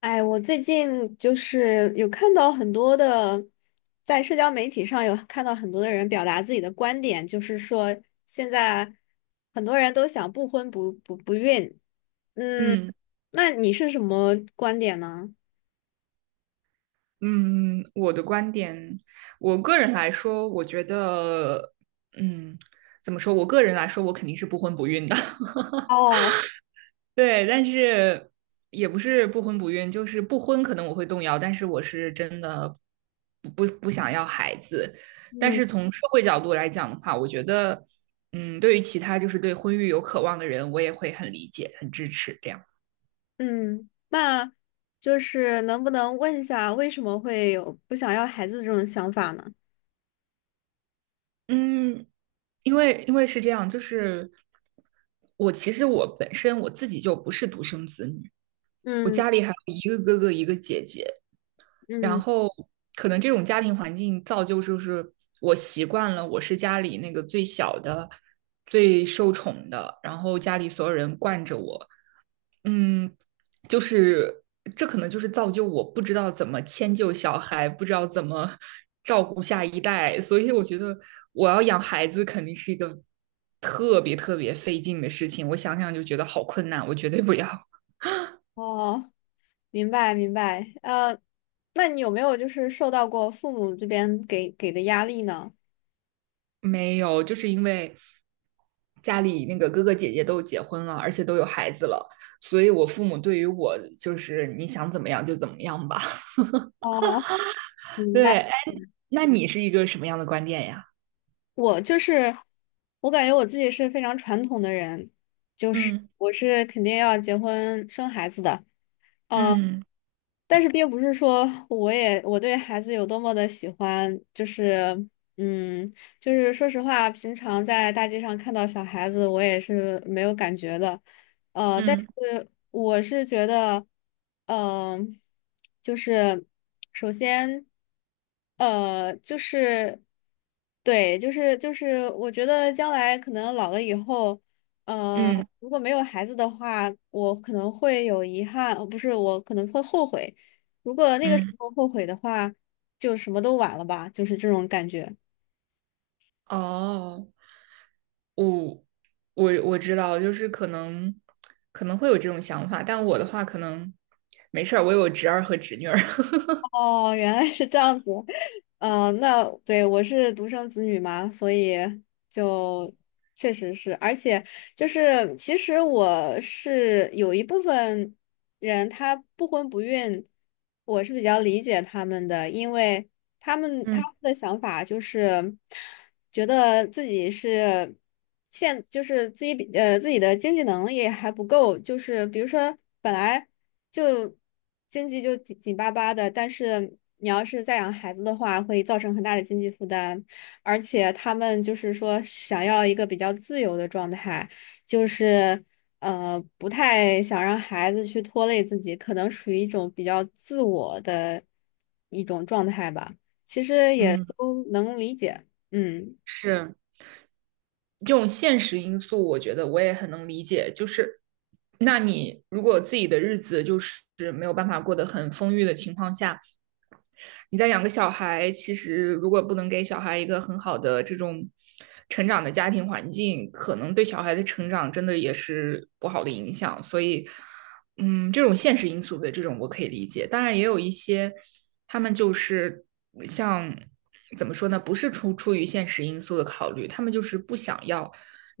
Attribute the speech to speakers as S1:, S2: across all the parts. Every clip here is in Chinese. S1: 哎，我最近就是有看到很多的，在社交媒体上有看到很多的人表达自己的观点，就是说现在很多人都想不婚不孕。嗯，
S2: 嗯
S1: 那你是什么观点呢？
S2: 嗯，我的观点，我个人来说，我觉得，嗯，怎么说？我个人来说，我肯定是不婚不孕的。
S1: 哦。
S2: 对，但是也不是不婚不孕，就是不婚可能我会动摇，但是我是真的不想要孩子。但
S1: 嗯
S2: 是从社会角度来讲的话，我觉得，对于其他就是对婚育有渴望的人，我也会很理解、很支持这样。
S1: 嗯，那就是能不能问一下，为什么会有不想要孩子这种想法呢？
S2: 嗯，因为是这样，就是我其实我本身我自己就不是独生子女，我
S1: 嗯
S2: 家里还有一个哥哥一个姐姐，然
S1: 嗯。
S2: 后可能这种家庭环境造就就是我习惯了我是家里那个最小的、最受宠的，然后家里所有人惯着我，嗯，就是这可能就是造就我不知道怎么迁就小孩，不知道怎么照顾下一代，所以我觉得我要养孩子肯定是一个特别特别费劲的事情。我想想就觉得好困难，我绝对不要。
S1: 哦。明白明白。那你有没有就是受到过父母这边给的压力呢？
S2: 没有，就是因为家里那个哥哥姐姐都结婚了，而且都有孩子了，所以我父母对于我就是你想怎么样就怎么样吧。
S1: 哦，明白。
S2: 对，哎，那你是一个什么样的观点呀？
S1: 我就是，我感觉我自己是非常传统的人，就是
S2: 嗯
S1: 我是肯定要结婚生孩子的。呃，
S2: 嗯
S1: 但是并不是说我对孩子有多么的喜欢，就是嗯，就是说实话，平常在大街上看到小孩子，我也是没有感觉的，但
S2: 嗯
S1: 是我是觉得，嗯、就是首先，就是对，就是，我觉得将来可能老了以后。呃，
S2: 嗯，
S1: 如果没有孩子的话，我可能会有遗憾，不是，我可能会后悔。如果那个时
S2: 嗯，
S1: 候后悔的话，就什么都晚了吧，就是这种感觉。
S2: 哦，我我知道，就是可能会有这种想法，但我的话可能没事儿，我有侄儿和侄女儿。
S1: 哦，原来是这样子。那对，我是独生子女嘛，所以就确实是，而且就是其实我是有一部分人他不婚不孕，我是比较理解他们的，因为。他们他
S2: 嗯
S1: 们的想法就是觉得自己是就是自己的经济能力还不够，就是比如说本来就经济就紧紧巴巴的，但是你要是再养孩子的话，会造成很大的经济负担，而且他们就是说想要一个比较自由的状态，就是不太想让孩子去拖累自己，可能属于一种比较自我的一种状态吧。也
S2: 嗯，
S1: 都能理解。嗯。
S2: 是这种现实因素，我觉得我也很能理解。就是，那你如果自己的日子就是没有办法过得很丰裕的情况下，你再养个小孩，其实如果不能给小孩一个很好的这种成长的家庭环境，可能对小孩的成长真的也是不好的影响。所以，这种现实因素的这种我可以理解。当然，也有一些他们就是像怎么说呢，不是出于现实因素的考虑，他们就是不想要，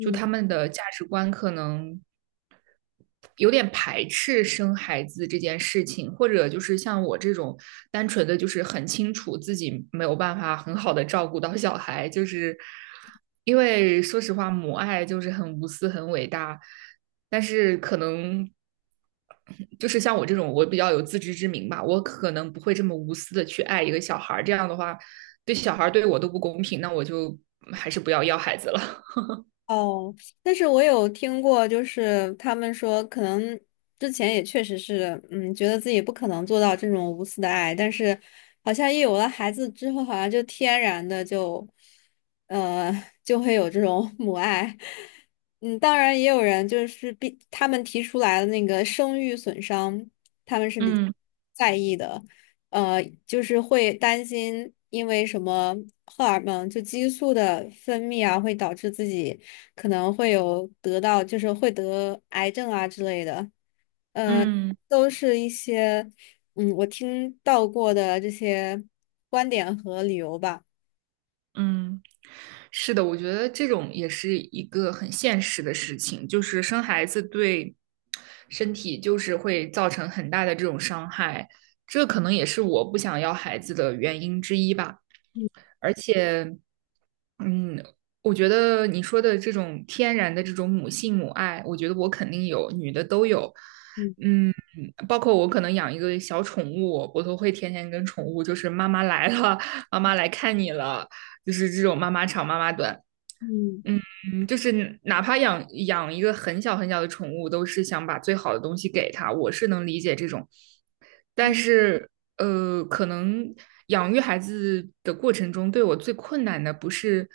S2: 就他们的价值观可能有点排斥生孩子这件事情，或者就是像我这种单纯的，就是很清楚自己没有办法很好的照顾到小孩，就是因为说实话，母爱就是很无私、很伟大，但是可能就是像我这种，我比较有自知之明吧，我可能不会这么无私的去爱一个小孩这样的话对小孩对我都不公平，那我就还是不要要孩子了。
S1: 哦，但是我有听过，就是他们说，可能之前也确实是，嗯，觉得自己不可能做到这种无私的爱，但是好像一有了孩子之后，好像就天然的就，呃，就会有这种 母爱。嗯，当然也有人就是比他们提出来的那个生育损伤，他们是比
S2: 嗯
S1: 在意的，就是会担心因为什么荷尔蒙就激素的分泌啊，会导致自己。可能会有得到，就是会得癌症啊之类的，呃，
S2: 嗯。
S1: 都是一些我听到过的这些观点和理由吧。
S2: 嗯，是的，我觉得这种也是一个很现实的事情，就是生孩子对身体就是会造成很大的这种伤害，这可能也是我不想要孩子的原因之一吧。
S1: 嗯
S2: 而且，嗯，我觉得你说的这种天然的这种母性母爱，我觉得我肯定有，女的都有。
S1: 嗯
S2: 嗯，包括我可能养一个小宠物，我都会天天跟宠物，就是妈妈来了，妈妈来看你了，就是这种妈妈长妈妈短。
S1: 嗯
S2: 就是哪怕养一个很小很小的宠物，都是想把最好的东西给它，我是能理解这种。但
S1: 嗯
S2: 是可能养育孩子的过程中，对我最困难的不是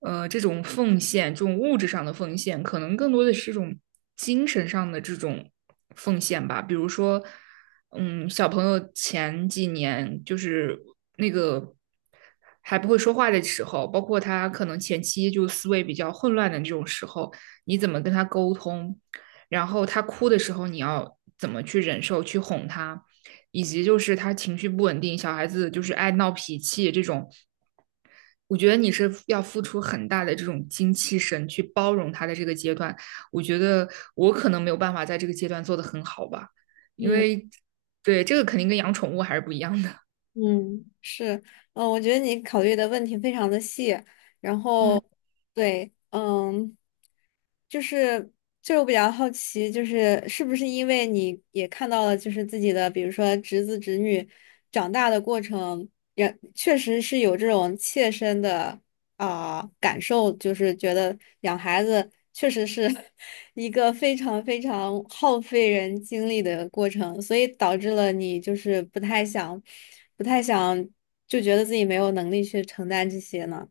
S2: 这种奉献，这种物质上的奉献，可能更多的是这种精神上的这种奉献吧。比如说，小朋友前几年就是那个。还不会说话的时候，包括他可能前期就思维比较混乱的这种时候，你怎么跟他沟通？然后他哭的时候你要怎么去忍受、去哄他，以及就是他情绪不稳定，小孩子就是爱闹脾气这种，我觉得你是要付出很大的这种精气神去包容他的这个阶段。我觉得我可能没有办法在这个阶段做得很好吧，因
S1: 嗯。
S2: 为对这个肯定跟养宠物还是不一样的。
S1: 嗯，是，我觉得你考虑的问题非常的细，然 后，
S2: 嗯，
S1: 对，就是就是我比较好奇，就是是不是因为你也看到了，就是自己的，比如说侄子侄女长大的过程，也确实是有这种切身的，啊，感受，就是觉得养孩子确实是 一个非常非常耗费人精力的过程，所以导致了你就是不太想，不太想，就觉得自己没有能力去承担这些呢。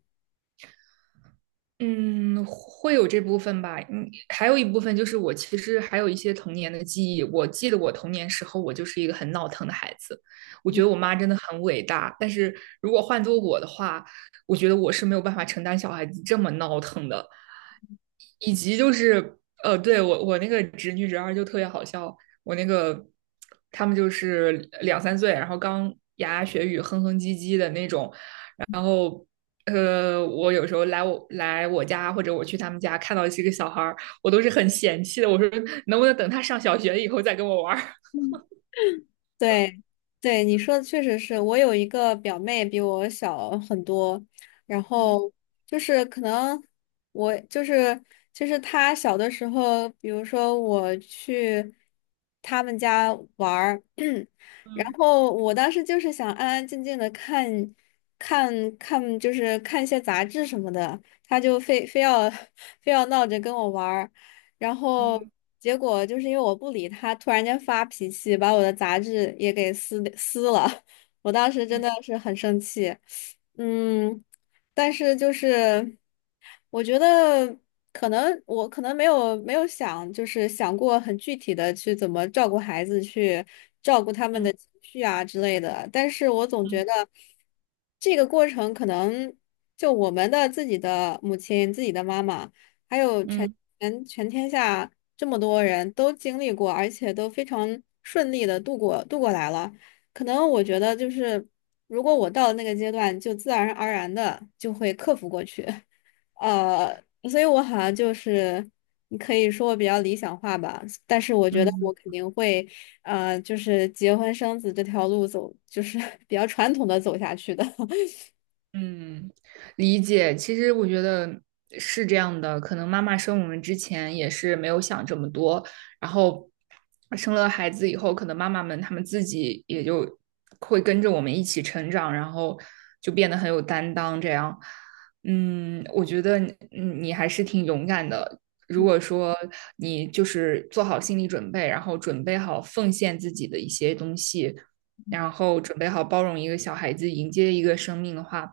S2: 嗯，会有这部分吧。嗯，还有一部分就是我其实还有一些童年的记忆。我记得我童年时候，我就是一个很闹腾的孩子。我觉得我妈真的很伟大，但是如果换做我的话，我觉得我是没有办法承担小孩子这么闹腾的。以及就是，对，我那个侄女侄儿就特别好笑。我那个他们就是两三岁，然后刚牙牙学语、哼哼唧唧的那种，然后，我有时候来我家或者我去他们家，看到这个小孩儿，我都是很嫌弃的。我说，能不能等他上小学以后再跟我玩儿？
S1: 对，对，你说的确实是，我有一个表妹比我小很多，然
S2: 嗯
S1: 后就是可能我就是就是她小的时候，比如说我去他们家玩儿，然
S2: 嗯
S1: 后我当时就是想安安静静的看看，就是看一些杂志什么的，她就非要 非要闹着跟我玩儿。然后
S2: 嗯
S1: 结果就是因为我不理他，突然间发脾气，把我的杂志也给撕了。我当时真
S2: 嗯
S1: 的是很生气，嗯，但是就是我觉得可能没有想就是想过很具体的去怎么照顾孩子，去照顾他们
S2: 嗯
S1: 的情绪啊之类的，但是我总觉
S2: 嗯
S1: 得这个过程可能就我们的自己的母亲、自己的妈妈。还有
S2: 嗯
S1: 全
S2: 嗯。
S1: 全全天下这么多人都经历过，而且都非常顺利的度过来了。可能我觉得就是，如果我到了那个阶段，就自然而然的就会克服过去。呃，所以我好像就是，你可以说我比较理想化吧，但是我觉得我
S2: 嗯
S1: 肯定会，就是结婚生子这条路走，就是 比较传统的走下去的。
S2: 嗯，理解。其实我觉得是这样的，可能妈妈生我们之前也是没有想这么多，然后生了孩子以后，可能妈妈们她们自己也就会跟着我们一起成长，然后就变得很有担当。这样，我觉得你还是挺勇敢的。如果说你就是做好心理准备，然后准备好奉献自己的一些东西，然后准备好包容一个小孩子，迎接一个生命的话，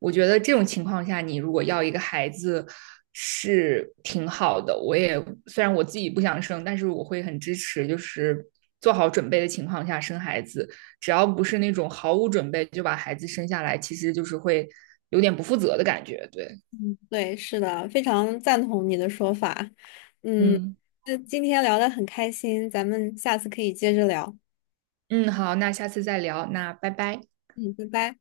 S2: 我觉得这种情况下，你如果要一个孩子是挺好的。我也虽然我自己不想生，但是我会很支持，就是做好准备的情况下生孩子，只要不是那种毫无准备就把孩子生下来，其实就是会有点不负责的感觉。对，
S1: 嗯，对，是的，非常赞同你的说法。嗯，
S2: 嗯
S1: 那今天聊得很开心，咱们下次可以接着聊。
S2: 嗯，好，那下次再聊，那拜拜。
S1: 嗯，拜拜。